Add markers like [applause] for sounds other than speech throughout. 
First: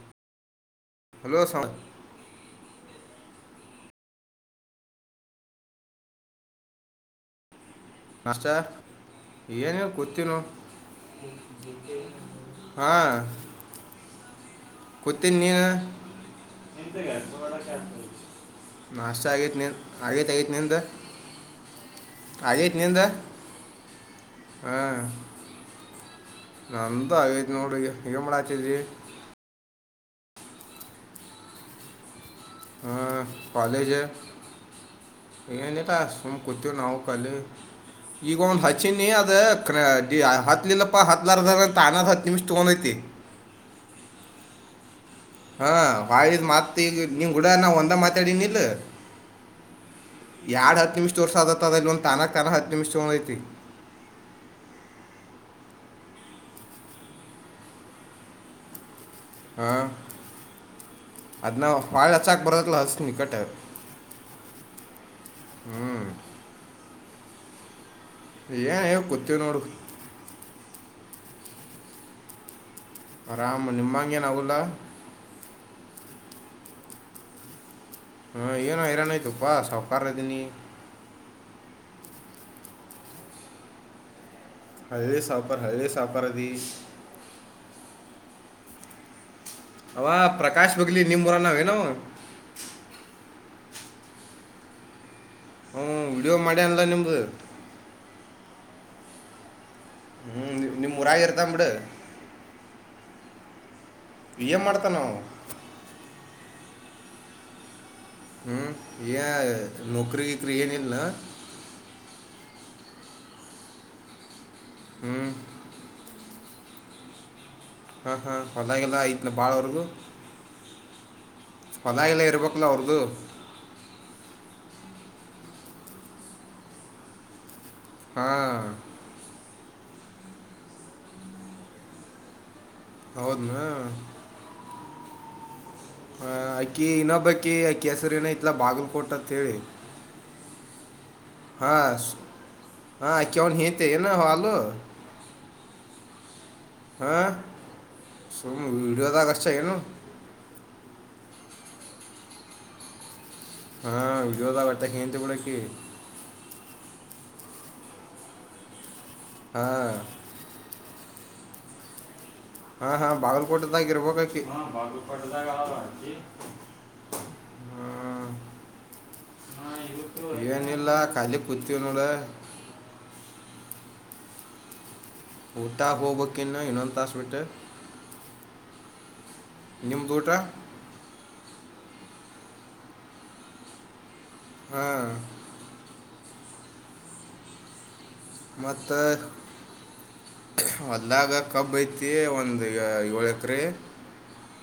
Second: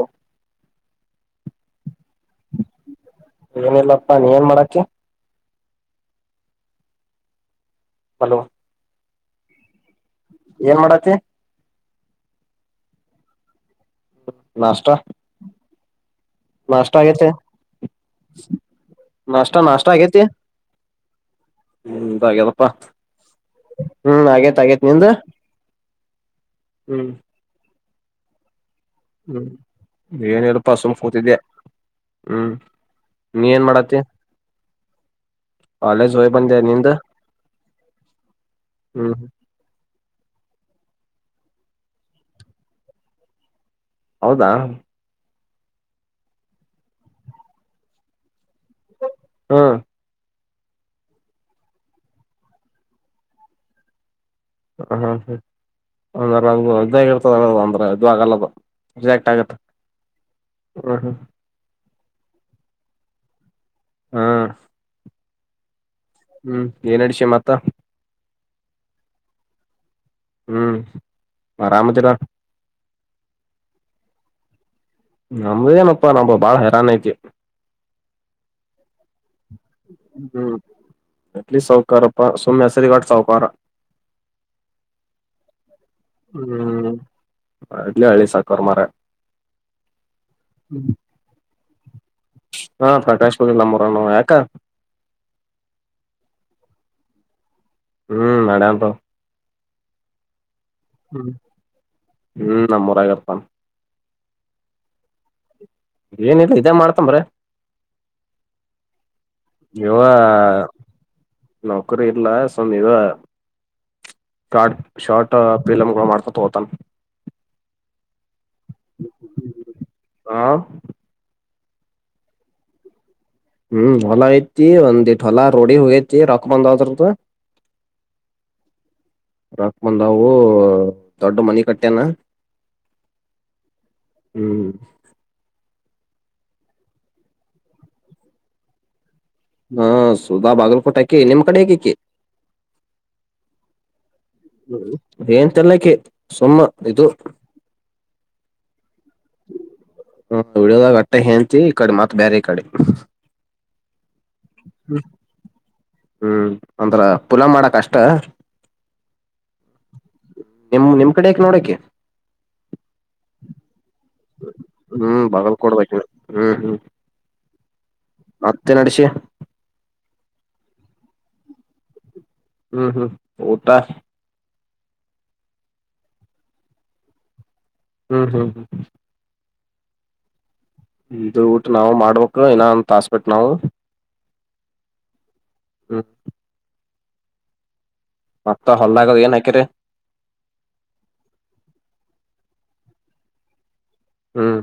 [inaudible] Hello sir ಏನಿಲ್ಲಪ್ಪಾ ನೀ ಏನ್ ಮಾಡತ್ತಿ ಹಲೋ ನಷ್ಟಾ ಏನೀಲ್ಲ ಕುತ್ತಿನೋಡ್ ಏನ್ ಮಾಡತಿ ಹಾ. ನಾಷ್ಟ ಕುತ್ತಿನ್ ನೀನಾ. ನಾಷ್ಟ ಆಗೇತಿ ನಾಷ್ಟಾ ಆಗೆತ್ ನಾಷ್ಟ ನಿನ್ ನಾಷ್ಟ ಆಗೆತ್ ಆಗೆತ್ ನಿಂದ್. ಹ್ಮು ನಂದುಗ್ಯದಪ್ಪ ಹ್ಮು ಆಗೇತ್ ಆಗೇತ್ ಹಾಂ ನಿಂದ್. ನಂದು ಆಗೆತ ನೋಡಿಗ ಏನ್ಮಾಡಾತಿದಿ. ಹ್ಮ ಏನಿಲ್ ಪಾ ಸುಮ್ ಕೂತಿದ್ದೆ. ಹ್ಮ್ ಹಾ ನೀ ಏನ್ ಕಾಲೇಜ್. ಮಾಡತಿ ಏನಿಲ್ಲಾ ಕಾಲೇಜ್ ಹೋಗಿ ಸುಮ್ ಬಂದೆ ಕುತ್ತಿವ್ ನಿಂದ ನಾವು ಕಾಲಿ. ಈಗ ಒಂದ್ ಹಚ್ಚಿನಿ ಹ್ಮ್ ಅದ ಕ್ರ್. ಯ ಹ ಹತ್ಲಿಲ್ಲಪ್ಪಾ ಹತ್ಲಾರದನ ತಾನ ಅದ್ ಹತ್ ನಿಮಿಷ ತಗೊಂದೆತಿ. ಹೌದಾ. ಹ ಹ್ವಾಳಿ ಇದ್ ಮತ್ ಈಗ್ ನಿನ್ಗೂಡ ನಾ ಒಂದ ಮಾತಾಡಿನಿಲ್. ಹ. ಯಾಡ್ ಹತ್ ನಿಮಿಷ ತೋರಸಾತತ್ ಅಲ್ಲಿ ಒಂದ್ ತಾನಕ್ ತಾನ ಹತ್ ನಿಮಿಷ ತೊಂದೈತಿ. ಹ ಹ್ಮ ಹ್ಮ ಅಂಗರಂಗ ಇದ್ದಾಗಿರ್ತದ ಅಂದ್ರ ಇದುಆಗಲ್ಲದು. ಜೇಕ್ಟ್ ಆಗತ್ತ್ ಹಾಂ ಹ್ಮು ಹ್ಮು. ಹುವಾಳಿ ಹಚ್ಚಾಕ್ ಬರ್ತೆತ್ಲಾ ಹಚ್ಚ್ತಿನಿ ಹಿಕಟ್ಟ. ಹ್ಮ. ಹ್ಮು. ಹ್ಮ ಎನಡ್ಸಿ ಮತ್ತ. ಏನೇಲ್ ಕುತ್ತಿವ್ ನೋಡು. ಹ್ಮ ಅರಮದಿಲಾ. ಅರಾಮ ನಿಮ್ಮಂಗೆನಾಗುಲ್ಲಾ. ನಮ್ದೇನಪ್ಪಾ ನಮ್ದ ಬಾಳ ಹೈರಾಣ ಐತಿ. ಹ ಏನ್ ಹೈರಾಣ್ ಅಯ್ತೋಪಾ ಸೌಕಾರ ಅದಿನಿ. ಎಲ್ಲಿ ಸೌಕಾರಪ್ಪಾ ಸುಮ್ ಹೆಸರಿಗಟ್ ಸೌಕಾರ. ಹಳ್ಳಿ ಸೌಕಾರ್ ಹಳ್ಳಿ ಸೌಕಾರ್ ಅದಿ. ಕರಮಾರೆ. ಅವಾ ಪ್ರಕಾಶ್ ಬಗ್ಲಿ ನಿಮ್ಮೂರಾನಾವ್ ಏನವ. ಹಾ ಪ್ರಕಾಶ್ ಬಗ್ಲಿ ನಮ್ಮೂರಾನವ ಯಕ್. ಹ್ಮ ವಿಡಿಯೋ ಮಾಡ್ಯಾನ್ಲಾ ನಿಮ್ದ. ಹ್ಮ ನಡ್ಯಾಂತವ. ಹ್ಮು ನಿಮ್ಮ್ ಊರಾಗ್ ಇರ್ತಾನ್ಬಿಡ್. ನಮ್ಮೂರಾಗಿರ್ತಾನ್. ಎಂಮಾಡ್ತನವ. ಏನಿಲ್ಲ ಇದೇ ಮಾಡ್ತಾನ್ ಬರೇ. ಹ್ಮ ಏ ಇವ ನೌಕ್ರಿ ಗಿಕ್ರಿ ಏನಿಲ್ಲನ. ಇಲ್ಲಾ ಸುಮ್ ಇದು ಶಾಟ್ ಹ್ಞೂ ಶಾರ್ಟ ಪೀಲಂಗೊಳ್ ಮಾಡ್ಕಂತ ಹೋಗ್. ತ್ತಮ್. ಹ ಹ ಹೊಲಾ ಗಿಲಾ ಐತ್ನ ಬಾಳವ್ರುದು. ಹ ಹೊಲಾ ಗಿಲಾ ಇರ್ಬೇಕಲ್ಲ ಅವ್ರ್ದು. ಹ್ಮ್ ಹೊಲಾ ಐತ್ತಿ ಒಂದಿಟ್ ಹೊಲಾ ರೋಡಿಗ ಹೋಗೆತಿ ರೋಕ್ ಬಂದಾವು ಅದ್ರುದು. ಹಾ. ರಕ್ಕ ಬಂದಾವು ದೊಡ್ಡ ಮನಿ ಕಟ್ಯಾನ್. ಹೌದ್ನ. ಹ ಅಕಿ ಇನ್ನೊಬ್ಬಕ್ಕಿ ಅಕಿ ಹೆಸರ್ ಏನಐತ್ಲಾ ಬಾಗಲ್ಕೋಟತ್ ಹೇಳಿ. ಹಾ ಸುಧಾ ಬಾಗಲಕೋಟೆ. ಹ ಸು ಅಕ್ಯ ಅವನ್ ಹೆಂತಿ ಏನ್ ಹ ಅಲ್ಲೋ. ತೆಲ್ಲಕಿ. ಹಾ ಸುಮ್ ವಿಡ್ಯೂದಾಗ್. ಹ್ಮ ವೀಡೀಯೋದಾಗ ಅಟ್ಟೆ ಹೆಂಡತಿ ಈ ಕಡೆ ಮತ್ತ ಬೇರೆ ಈ ಕಡೆ ಹಾ ವೀಡಿಯೋದಾಗ ಹಟ್ಟೆ ಹೆಂಡತಿ ಬೀಡಿ ಅಕಿ ಹ್ಮ್ ಅಂದ್ರ ಪುನ ಮಾಡಕ ಅಷ್ಟ ಹಾಂ ನಿಮ ನಿಮ್ ಕಡೆಕಿ ನೋಡಕ್ಕಿ ಹಾ ಹಾ ಬಾಗಲ್ಕೋಟೆ ದಾಗ ಇರಬೇಕಕಿ ಹಾ ಹ್ಮ್ ಬಗಲ್ ಬಾಗಲಕೋಟೆದಾಗಳ ಮತ್ತೆನ ನಡಸಿ ಹಾ ಇವತ್ತು ಏನಿಲ್ಲ ಕಾಲಿ ಕುಂತಿವ ನೋಡ ಹ್ಮ್ ಹ್ಮ್ ಊಟಾ ಊಟ ಹೋಗಬೇಕ ಇನ್ನು ಇನ್ನೊಂದ ತಾಸಬಿಟ್ಟ ಹ್ಮ್ ಹ್ಮ್ ಹ್ಮ್ ನಿಮ್ಮದ ಊಟಾ ಇದು ಊಟ ನಾವು ಮಾಡ್ಬೇಕು ಇನ ಹೊಂತಾಸ್ಬಟ್ಟು ನಾವು ಹ್ಮ ಹ್ಮ್ ಮತ್ತ ಹೊಲ್ದಾಗ ಏನ್ ಹಾಕಿರಿ ಹೊಲ್ದಾಗ ಕಬ್ಬಐತಿ ಒಂದ ಏಳು ಎಕರೆ ಹ್ಮ್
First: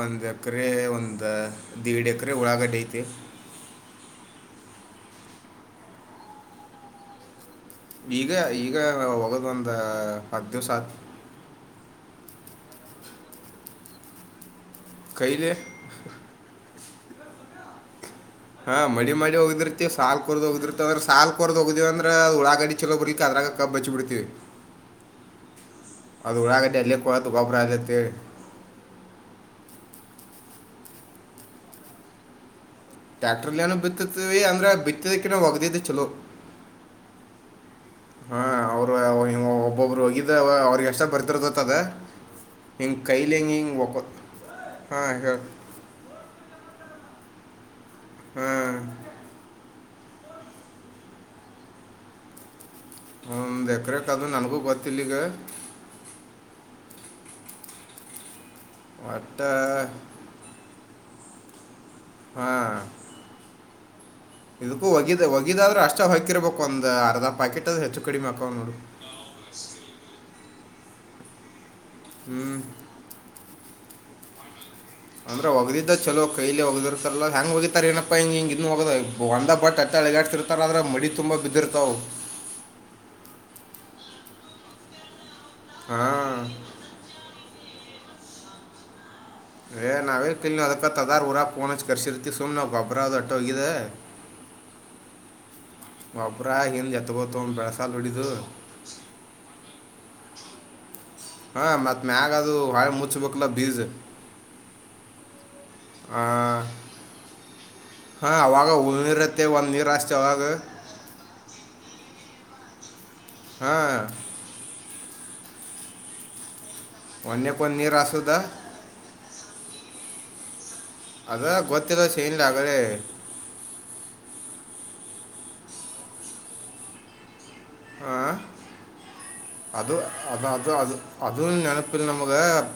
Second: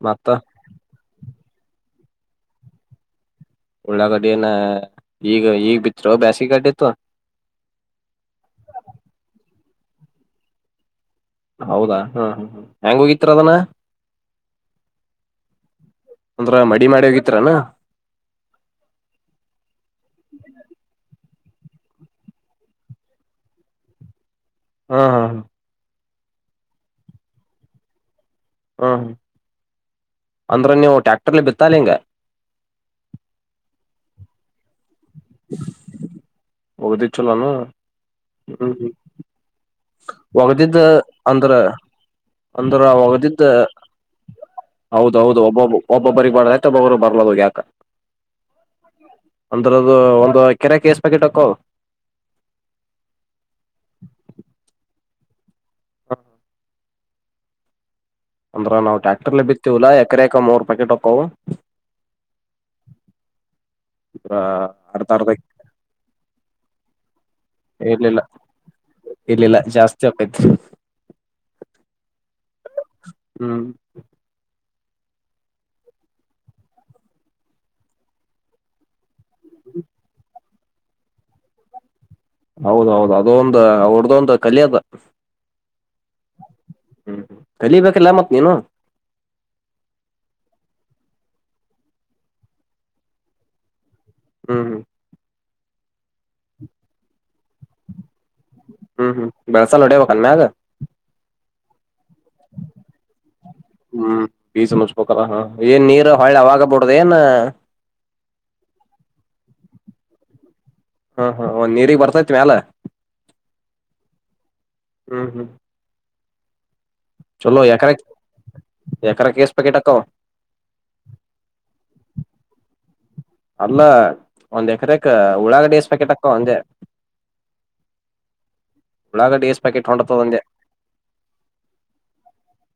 ಒಂದ ಮತ್ತ ಎಕರೆ ಒಂದ ದಿಡ್ ಎಕರೆ ಉಳ್ಳಾಗಡ್ಡಿ ಐತಿ ಉಳ್ಳಾಗಡ್ಡಿಯಿನ ಈಗ ಈಗ್ ಬಿತ್ತಿರೊ ಬ್ಯಾಸಿಗ ಗಡ್ಡಿ ಇತ್ತು ಈಗ ಈಗ ಹೋಗದ್ ಒಂದ ಹತ್ತ ದಿವ್ಸ ಹಾತ್ ಹೌದಾ ಹ್ಮ್ ಹ್ ಹೆಂಗ ಹೋಗಿತ್ರಿ ಅದನಾ ಕೈಲೆ ಅಂದ್ರ ಮಡಿ ಮಾಡಿ ಹೋಗಿತ್ರನು ಹಾ ಮಡಿ ಮಾಡಿ ಹೋಗ್ದಿರ್ತಿ ಸಾಲ್ ಕರ್ದ್ ಹೋಗಿರ್ತಿವಂದ್ರೆ ಸಾಲ್ ಕೋರ್ ಹೋಗ್ದಿ ವಿಂದ್ರ ಉಳಾಗಡಿ ಚಲೋ ಬರಲ್ಲಿಕ ಕಬ್ಬ ಹಚ್ಚಿ ಬಿಡ್ತೀವಿ ಹಾ ಹಾ ಹಾ ಅದು ಉಳಾಗಡ್ಡಿ ಅಲ್ಲೆ ಕೊಳೆತು ಗೊಬ್ರತೈತಿ ಹ್ಮ್ ಅಂದ್ರ ನೀವು ಟ್ಯಾಕ್ಟರ್ಲಿ ಬಿತ್ತಲ್ಲ ಹಿಂಗ ಟ್ಯಾಕ್ಟ್ರಲ್ಲೇನು ಬಿತ್ತತ್ತವಿ ಅಂದ್ರೆ ಬಿತ್ತಿದ್ದಕ್ಕಿನ ಒಗದಿದ್ದೆ ಚಲೋ ಹೋಗದಿದ್ ಚಲೋನ ಹಾ ಅವ್ರು ಒಬ್ಬೊಬ್ರು ಹೋಗಿದ್ದ ಒಗದಿದ್ದ ಅವ್ರಿಗ ಅಷ್ಟ ಅಂದ್ರ ಬರ್ತಿರತ್ತದು ಅಂದ್ರ ಹಿಂಗ್ ಒಗದಿದ್ದ ಕೈಲಿಂಗಿ ಒಕ್ಕೂ ಹೌದೌದು ಒಬ್ಬಬ್ಬ ಒಬ್ಬಬ್ಬರಿಗ ಮಾಡ ಬರ್ಲ ಯಾಕ ಹಾಂ ಅಂದ್ರದು ಒಂದು ಎಕೆರೆಕ್ಕ ಹೆಸ್ ಪ್ಯಾಕೆಟ್ ಕೋ ಒಂದು ಎಕರೆಕ್ ಅದು ನನಗೂ ಗೊತ್ತಿಲ್ಲಿಗ ಹಾ ಅಂದ್ರ ನಾವು ಒಟ್ಟ ಟ್ಯಾಕ್ಟರ್ಲ್ಲಿ ಬಿತ್ತವಲ್ಲ ಎಕರೆಕ ಮೂರ ಪಾಕೆಟ್ ಹೋಕ್ಕವು ಹಾ ಅಂದ್ರ ಇದಕ್ಕೂ ಅರ್ಧ ಒಗಿದ ಅರ್ಧ ಒಗಿದಾದ್ರ ಅಷ್ಟ ಹೊಕಿರ್ಬೇಕು ಒಂದ ಅರ್ಧ ಪಾಕೆಟ್ ಅದು ಹೆಚ್ಚು ಇಲ್ಲಿಲ್ಲ ಕಡಿಮೆ ಹಾಕಾವ್ ನೋಡು ಇಲ್ಲಿಲ್ಲ ಜಾಸ್ತಿ ಆಕೈತ್ತಿ ಹ್ಮ್ ಹ್ಮ್ ಅಂದ್ರೆ ಒಗದಿದ್ದ ಚಲೋ ಕೈಯಲಿ ಒಗದರಿತರಲ್ಲ ಹ್ಯಾಂಗ ಹೋಗಿತಾರೇನಪ್ಪ ಹಿಂಗ ಹಿಂಗ ಇದನ್ನ ಹೋಗದ ಒಂದ ಬಟ್ ಅತ್ತೆ ಅಳಗಾಡ್ತಿರ್ತಾರ ಆದ್ರೆ ಮಡಿ ತುಂಬ ಬಿದ್ದಿರ್ತಾವವು ಹೌದೌದು ಅದೊಂದ ಅವರ್ದೊಂದು‌ ಕಲೆ ಅದು ಹಾ ಹ್ಮ್ ಕಲಿಬೇಕೆಲ್ಲ ಮತ್ ನೀನು ನಾವೇ ಕಲ್ನ ಅದಕ್ಕ ಅಂತ ಅದಾರ್ ಊರಾಗ ಪೋನ ಹಚ್ಚಿ ಕರ್ಸಿರ್ತಿ ಸುಮ್ ನಾವು ಗೊಬರದೊಟ್ಟ ಹೋಗಿದ ಹ್ಮ್ ಹ್ಮ್ ಗೊಬ್ರ ಇಂದು ಎತಗೊಳ ತೋಂದ ಬೆಳ್ಸಾಲ ಹೊಡಿದು ಹ್ಮ್ ಹ್ಮ್ ಬೆಳ್ಸಲ್ ಹೊಡೇಬೇಕನ ಮ್ಯಾಗ ಹಾ ಮತ್ತ, ಹ್ಮ್ ಬ ಸಮ ಮುಚ್ಪಕಾರ ಹ ಏನ್ ನೀರ್ ಆ, ಹೊಳೆ ಅವಾಗಬಡದ. [inaudible] ಹಾ ಅವಾಗ ಹುಳನರತ್ತೆ ಒಂದ್ ನೀರು ಅಷ್ಟೇ ಅವಾಗ. ಹಾ ಹಾ ಒಂದ್ ನೀರಿಗೆ ಬರ್ತೈತ್ ಮ್ಯಾಲ. ಹಾ, ಹ್ಮ್ ಹ್ಮ್. ಚಲೋ ಒಂದ್ನೇಕೊಂದು ಎಕರ ನೀರು ಹಾಸೋದ ಎಕರ ಕಸ್ ಪಕೆಟ್ಕ್ಕವು. ಅದ ಗೊತ್ತಿಲ್ಲ [unintelligible] ಅಲ್ಲ ಒಂದ್ ಎಕರೆಕಾ ಉಳ್ಳಾಗಡಿ ಎಷ್ಟ್ ಪ್ಯಾಕೆಟ ಅಕವ್ವ ಅಂದೇ. ಆ, ಉಳ್ಳಾಗಡಿ, ಅದು ಅದು ಅದು ಅದು ಅದು ನೆನಪಿಲ್ಲ ನಮಗ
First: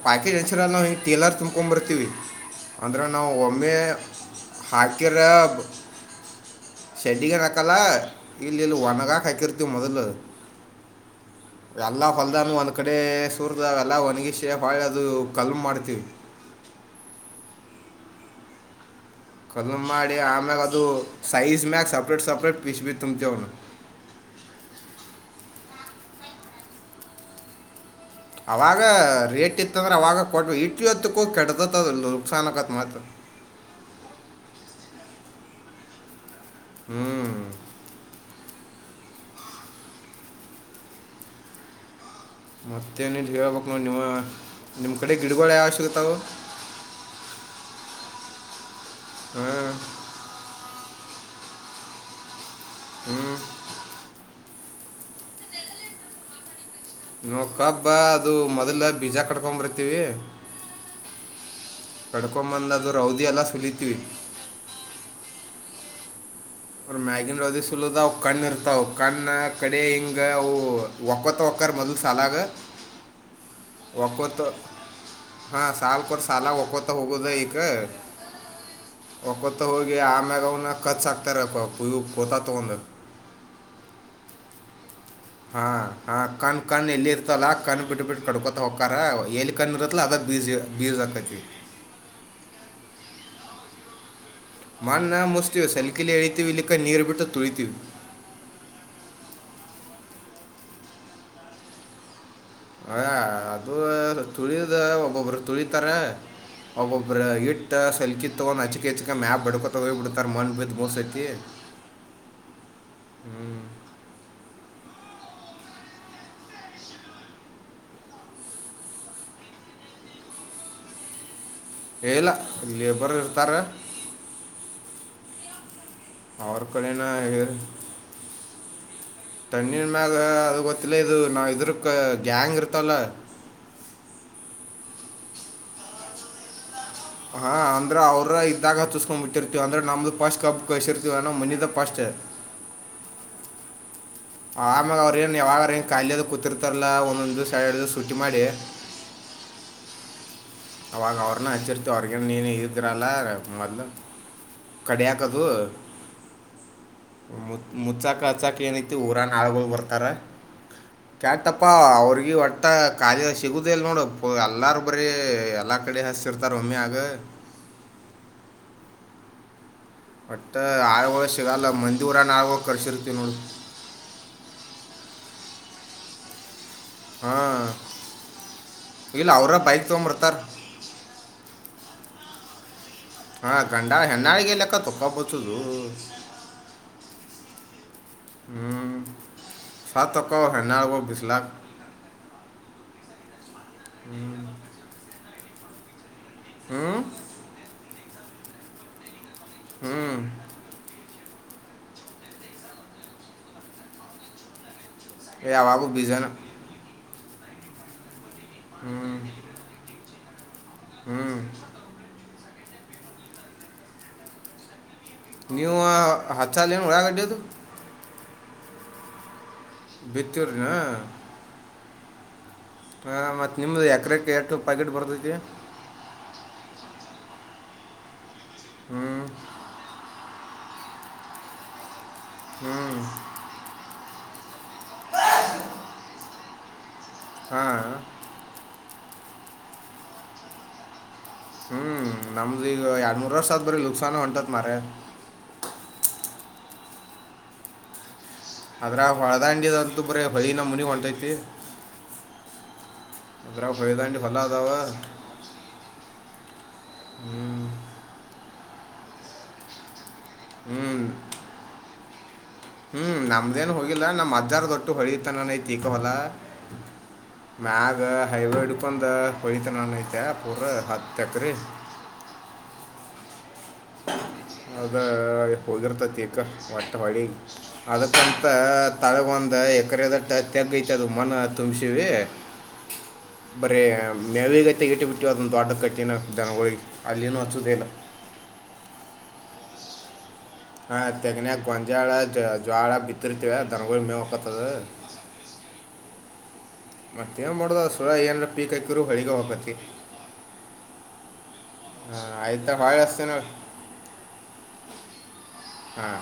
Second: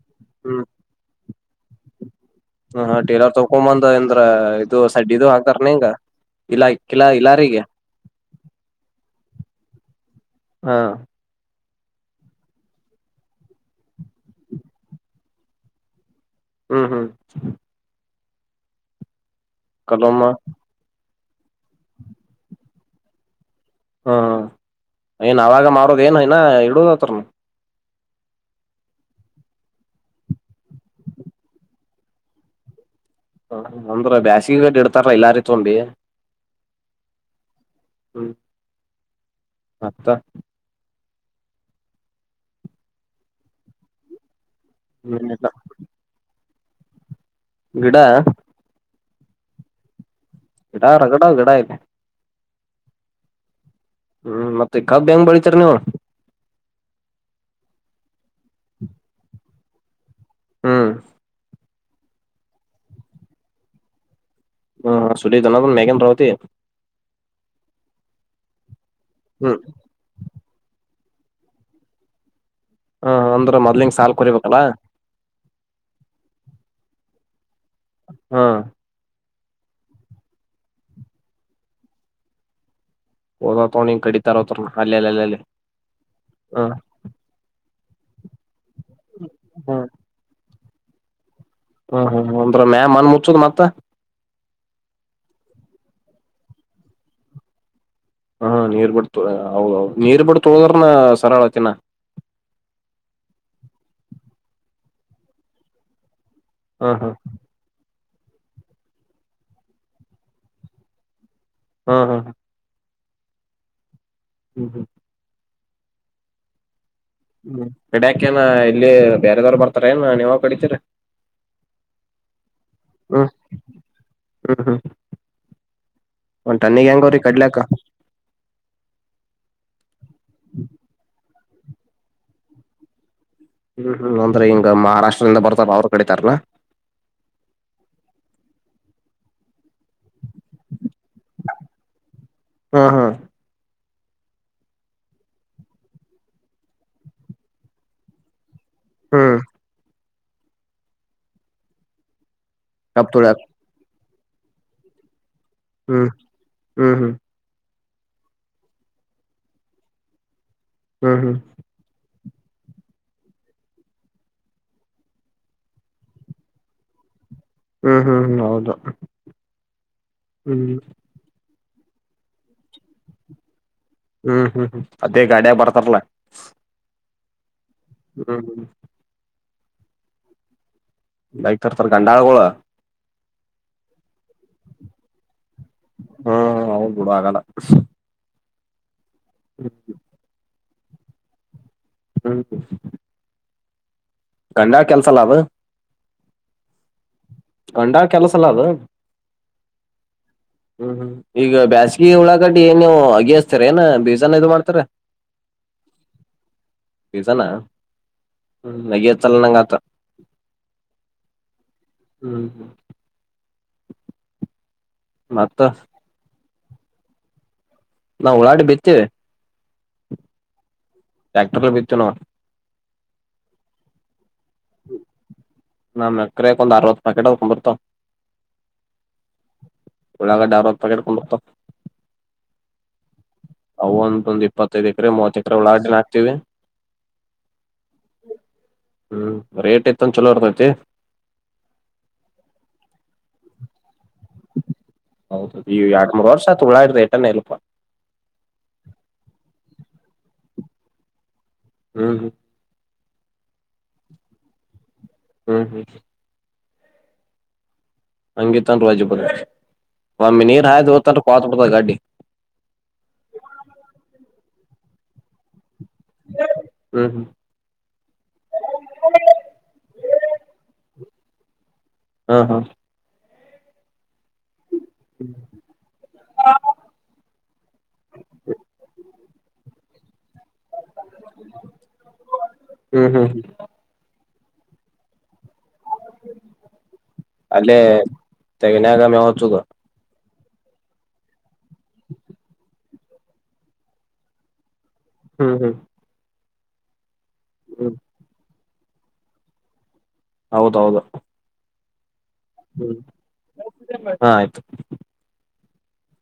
ಪ್ಯಾಕೇಜ್ [unintelligible] ಹ್ಮ್ ಚಿಲಾ ತುಂಬ ಕೊಂಡಂಬರ್ತೀವಿ. ಹ ಅಂದ್ರೆ ನಾವು ಟೇಲರ್ ಒಮ್ಮೆ ತಕೊಂಬಂದ ಅಂದ್ರ ಇದು ಸಡ್ ಹಾಕಿರ. ಇದು ಹಾಕ್ತಾರನ ಹಿಂಗ ಇಲ್ಲ ಕಿಲಾ ಶೇಡಿಗಿ ಏನ್ ಇಲಾರಿಗೆ ಹಾಕಲ್ಲ ಇಲ್ಲಿ ಇಲ್ಲಿ ಒಣಗಾಕ ಹಾಕಿರ್ತಿವಿ ಮೊದಲು. ಹಾ, ಎಲ್ಲಾ ಹೊಲದಾನವು ಒಂದ್ ಕಡೆ ಸೂರದ ಎಲ್ಲಾ ಒಣಗಿಸಿ ಹೊಳ್ಳಿ ಅದು ಕಲ್ಮ್ ಮಾಡ್ತೀವಿ. ಹ್ಮ್, ಹ್ಮ್ ಕಲಮ್ ಮಾಡಿ ಕಲಮ್ಮ ಆಮ್ಯಾಗ ಅದು ಸೈಜ್ ಮ್ಯಾಗ ಸಪ್ರೇಟ್ ಸಪ್ರೇಟ್ ಪೀಸ್ಬಿ ತುಂಬುತ್ತೆವು ನಾವು. ಹಾ ಏನ್ ಅವಾಗ ಮಾಡೋದು ಏನ್ ಇನ್ನ ಇಡುದ್ ಅದ್ರನ್. ಅವಾಗ ರೇಟ್ ಇತ್ತಂದ್ರೆ ಅವಾಗ ಕೊಟ್ ಇಟ್ ಹೊತ್ತಕ್ಕೂ ಕೆಡ್ದತ್ದ ನುಚ್ಚ ಆಕತ್ ಮತ್ತ. ಹ ಅಂದ್ರ ಬ್ಯಾಸಿಗೆ ಬ ಇಡ್ತಾರ ಇಲ್ಲಾರಿ ತೊಂಡಿ, ಹ್ಮ್. ಹ್ಮ್ ಮತ್ತ, ಮತ್ತೇನಿಲ್ಲ ಹೇಳ್ಬೇಕ್ ನೋಡ್ ನಿವಾ ನಿಮ್ಮ ಕಡೆ ಹ್ಮ ಗಿಡಗಳು ಯಾವ್ ಸಿಗತವು. ಗಿಡ, ಹ್ಮ್, ಗಿಡ ರಗಡಾವ ಗಿಡ ಇಲ್ಲಿ. ಹ್ಮ್. ಹ್ಮ್ ಮತ್ತ ಕಬ್ಬ ಹೆಂಗ್ ಬೆಳೀತೀರಿ ನೀವು. ನೋ ಕಬ್ಬಾ ಅದು ಮೊದ್ಲ ಬೀಜ ಕಡ್ಕೊಂಬರ್ತಿವಿ. ಹ್ಮ್, ಕಡ್ಕೊಂಬಂದ ಅದು ರೌದಿ ಎಲ್ಲ ಸುಲಿತೀವಿ. ಹ್ಮ ಸುಲಿದು ಏನ್ ಮ್ಯಾಗಿಂದ್ ರೌದಿ. ಅವ್ರ ಮ್ಯಾಗಿನ್ ರೌದಿ ಸುಲದವು ಕಣ್ಣ್ ಇರ್ತಾವ ಕಣ್ಣ ಹ್ಮ್ ಕಡೆ ಹಿಂಗ ಅವು, ಒಕ್ಕತ್ತ ಒಕ್ಕರ್ ಮೊದಲ್ ಸಾಲಗ. ಹ ಅಂದ್ರ ಮೊದ್ಲಿಂಗ ಸಾಲ್ ಒಕ್ಕೋತ ಕೊರಿಬೇಕಲ್ಲಾ ಹಾ ಸಾಲ ಕೊಟ್ಟ ಸಾಲ ಒಕ್ಕೋತ ಹೋಗುದೇ, ಕ ಹ್ಮ್ ವಕೋತ ಹೋಗಿ ಆಮ್ಯಾಗ ಕ [unintelligible] [unintelligible] ಕಡಿತಾರ ಹಾ ಹಾ ಹ ಕಣ ಕಣ ಎಲ್ಲಿ ಇರ್ತಲ್ಲ ಕಣ ಬಿಟ್ಟ ಬಿಟ್ಟ ಕಡ್ಕೊತ, ಹಕ್ಕಕಾರ ಎಲ್ಲಿ ಕಣ ಹ್ಮ್ ಇರತ್ಲ ಅದ ಬೀಜ ಬೀರಕೈತತಿ ಹ್ಮ್ ಹ್ಮ್ ಅಂದ್ರ ಮ್ಯಾಲ ಮನ್ ಮುಚ್ಚದ್ ಮತ್ತ. ಮಣ್ಣ್ ಮುಚ್ಚತೀವಿ ಸಲ್ಕಿಲಿ ಎಳಿತೀವಿ, ಇಲ್ಲಿಕ್ಕ ನೀರು ಬಿಟ್ಟು ತುಳಿತೀವಿ ಹ ನೀರ್ ಬಿಡ್ತು ಹೌದೌದು ನೀರ್ ಬಿಡ್ತು ತುಳದ್ರನ ಸರಳ ಐತಿ ಇನ್. ಅಯ ಅದು ತುಳಿಯದ ಒಬ್ಬೊಬ್ಬರು ತುಳಿತಾರ. ಹ್ಮ್ ಒಬ್ಬೊಬರ್ ಇಟ್ಟ. ಸಲಕಿ ತಗೊಂಡು ಅಚ್ಕೆಚ್ಕ ಮ್ಯಾಪ್ ಬಡ್ಕೊತ ಹೋಗಿ ಬಿಡ್ತಾರ. [unintelligible] ಹಾ, ಹಾ ಹ್ಮ್. ಹ್ಮ್ ಹ್ಮ್ ಹ್ಮ್ ಕಡಿಯಕೇನ ಇಲ್ಲಿ ಬೇರೆದವರು ಬರ್ತಾರ ಏನ ನೀವ ಕಡಿತೀರ ಹೇಳಏಲ್ಲ ಲೇಬರ್ ಹತಾರೆ ಒಂಟನ್ನಗ್ ಹೆಂಗೋರಿ ಕಡ್ಲಕ್ಕ ತಣ್ಣನ್ ಮ್ಯಾಗ ಅದು ಗೊತ್ತಿಲ್ಲ ಇದು ನಾವ ಇದ್ರ ಗ್ಯಾಂಗ್ ಇರ್ತಲ್ಲ ಹ್ಮ್ ಹ್ಮ್ ಅಂದ್ರೆ ಹಿಂಗ ಮಹಾರಾಷ್ಟ್ರದಿಂದ ಬರ್ತಾರ ಅವ್ರ ಕಡಿತಾರನ ಹಾ ಅಂದ್ರ ಅವ್ರ ಇದ್ದಾಗ ತುಸ್ಕೊಂಡ್ ಬಿಟ್ಟಿರ್ತವ ಅಂದ್ರೆ ನಮ್ದು ಪಾಷ್ಟ್ ಕಬ್ಬ ಕಶರ್ ಮನ್ನದ ಪಾಷ್ಟ ಹ್ಮ ಹ್ಮ್ ಆಮ್ಯಾಗ ಅವ್ರ ಏನ್ ಯಾವಾಗ ಏನ್ಲಿ ಅದ ಕೂತಿರ್ತಾರಲ್ಲ ಒಂದೊಂದ ದಿವಸ ಎರ ಎರಡು ದ ಸುಟ್ಟಿ ಮಾಡಿ ಹಾ ಅವಾಗ ಅವ್ರನ್ನ ಹಚ್ಚಿರ್ತ ಅವ್ರಗ ನೀನು ಇದ್ರಲ್ಲ ಕಬ್ ತುಳ್ಯಾಕ್ ಮೊದ ಕಡ ಹ್ಮ್ ಹ್ಮ್ ಹ್ಮ್ [unintelligible] ಮುಚ್ಚಾಕ ಹಚ್ಚಾಕ ಏನೈತಿ ಊರನ್ ಆಳಗಳು ಬರ್ತಾರ ಹ್ಮ್ ಹ್ಮ್ ಕ್ಯಾತಪ್ಪ ಅವ್ರಿಗೆ ಈ ಒಟ್ಟ ಕಾಲಿ ಸಿಗುದ ಇಲ್ ನೋಡು ಎಲ್ಲಾರು ಬರೀ ಅಲ್ಲ ಕಡೆ ಹಸಿರತಾರೋಮ್ಮಿ ಅಗ ಹ್ಮ್ ಹ್ಮ್ ಹ್ಮ್ ಹೌದು ಒಟ್ಟ ಹ್ಮ್ ಆಳ್ವಳ ಸಿಗಲ್ಲ ಮಂದಿೂಊರಾನ ಆಳ್ವಳ ಕರ್ಸಿರ್ತಿವಿ ನೋಡಿ ಹ್ಮ್ ಹ್ಮ್ ಹ್ಮ್ ಅದೇ ಗಡಿಯ ಬರ್ತಾರಲ್ಲ ಹಾ ಹ್ಮ್ ಹ್ಮ ಇ ಅವ್ರ ಬೈಕ್ ತಗೊಂಬರ್ತಾರ್ ಬೈಕ್ ತತ ಗಂಡಾಳಗೋಳ ಹಾ ಕಂಡ ಹೆ ನಾಳಗೆಲ್ಲಲೆಕ್ಕ ತಪ್ಪಾಪತುದು ಹಾ ಹೌದ್ ಬಿಡು ಆಗಲ್ಲ ಹಞ ಸ ತಕ ಹನಗ ಬಿ ಲಾಖ ಹರಿಕು ಹ್ಮ್ ಗಂಡ ಕೆಲ್ಸ ಅಲ್ಲ ಅದು ಹ್ಮ ಗಂಡಾ ಕೆಲಸ ಎಲ್ಲ ಅದು ಹ್ಞೂ ಹ್ಮ್ ಹ್ಮ್ ಈಗ ಬೇಾಸಗಿ ಹಳಾಗಡ್ಡಿ ಏ ನೀವು ಅಗೆಹಸ್ತಾರ ಏನ ಬೀಜಾನ ಇದು ಮಾಡ್ತಾರ ಆವಾಗು ಬೀಜನ್ ಾನ ಹ್ಮ ನಗತ್ತಲ್ಲ ನಂಗ ಆತ್ರ ಹ್ಮ್ ಹ್ಮ್ ಹ್ಮ್ ಮತ್ತ ನೀವು ಹತ್ತುಲ್ ಏನು ಒಳ್ಳಾಗಡ್ಡದು ನಾವು ಓರಾಟ ಬಿತ್ತೇವೆ ಬಿತ್ತೂ್ರನಾ ಟ್ರ್ಯಾಕ್ಟರ್ ಲ ಬಿತನವ ಹಾ ಮತ್ತತ್ ನಿಮ್ದು ಎಕರೆಕ ನಮ್ಮ್ ಎಕ್ರಕ್ ಒಂದ್ ಅರವತ್ತು ಪ್ಯಾಕೆಟ್ ಹಕೊಂಡ್ ಬರ್ತಾವ ಹ್ಮ್ ಒಳಾಗ ಡಾರ್ ಹ ಪ ಕೆಟ್ಕೊಂಡು ಹೋಗರ್ತ ಹ್ಞೂ ಅ ಒಂದೊಂದ್ ಇಪ್ಪತ್ತೈದ್ ಎಕರೆ ಮೂವತ್ ಎಕರೆ ಒಳಾಡ್ಿನ ಹಾಕ್ತಿವಿ ಹಾಂ ಹ್ಮ್ ರೇಟ್ ಇತ್ತನ್ ಚಲೋ ಇರ್ತೈತಿ ಹ್ಮ್ ನಮ ಈ ಆಡುಮೂರು ವರ್ಷತ್ ಬರಿ ಲುಕ್ಸ ಹೌದ ನೀ ಎರಡ್ ಮೂರ್ ವರ್ಷ ತುಳಾ ಇ್ರ ಟನ್ ಇಲ್ಪ ಅದ್ರ ಹೊಳದಾಂಡಿಯದಂತೂ ಬರ ಬಳಿ ನಮ್ಮ ಮುನಿ ಹೊಳ್ತೈತಿ ಹ್ಮ್ ಹ್ಮ್ ರಫೇದ ನೀ ಲ್ಲಾದ ವಾ ಹ್ಮ್ ಹ್ಮ್ [inaudible] ಹ್ಮ್ [inaudible] ಹಂಗಿತನ್ರು ರಜಿ ಬ ಒಮಿ ನೀರ್ ಹಾಯ್ದು ಹೋಗತನ್ ಕತ್ ಬಿಡ್ತ ಗಾಡಿ ಹ್ಮ್ ನಮ್ದೇನ್ ಹೋಗಿಲ್ಲ ನಮ್ ಅಜ್ಜಾರದ ದೊಟ್ಟು ಹೊಳತನನ್ಐತಿಕೋವಲ್ಲ ಹ್ಮ್ ಹ್ಮ್ ಮ್ಯಾಗ ಹೈವೇ ಹಿಡ್ಕೊಂಡ ಹೊಯ್ತೆ ನನ್ ಐತೆ ಪೂರ ಹತ್ತ ಎಕ್ರಿ ಹಾ ಹಾ ಅದ ಹೋಗಿರ್ತತಿಗ ಹೊಟ್ಟೆ ಹೊಡಿ ಅದಕ್ಕಂತ ತಳ ಬಂದ ಎ ತ ಕರೆದಟ್ಟ ತೆಗ್ತ ಅದು ಮನ ತುಂಬಸವಿ ಹ್ಮ್ ಹ್ಮ್ ಹ್ಮ್ ಬರೀ ನೆವೀಗತೆ ಇಟಬಟ್ಟ ತ ದೊಡ್ಡ ಕಟ್ಟಿನ ಜನಗಳ ಅಲ್ಲಿನು ಅಲ್ಲೇ ಹಚ್ಚುದೆಲ್ಲ ತೆಗನ್ಯಾಗ ಮೇವ್ ಹಚ್ಚುದು ಹಾ ತೆಗನ ಗಂಜಾ ಆಳ ಜ್ವಾಳ ಬಿತ್ತರ್ತವ ದನಗಳ ಮೇವ ಹಕತದ ಹ್ಮ್ ಹ್ಮ್ ಮತ್ತೇಏನ್ ಹ್ಮ್ ಮಾಡಡದಸು ಏನ್ ಪೀಕ್ಕರು ಹೊಳಗ ಹಕತಿ ಹೌದೌದು ಹಾ ಆಯತ ಹಳ ಹ್ಮ್ ಅತ ನ ಹಾ ಆಯ್ತು ಹ್ಮ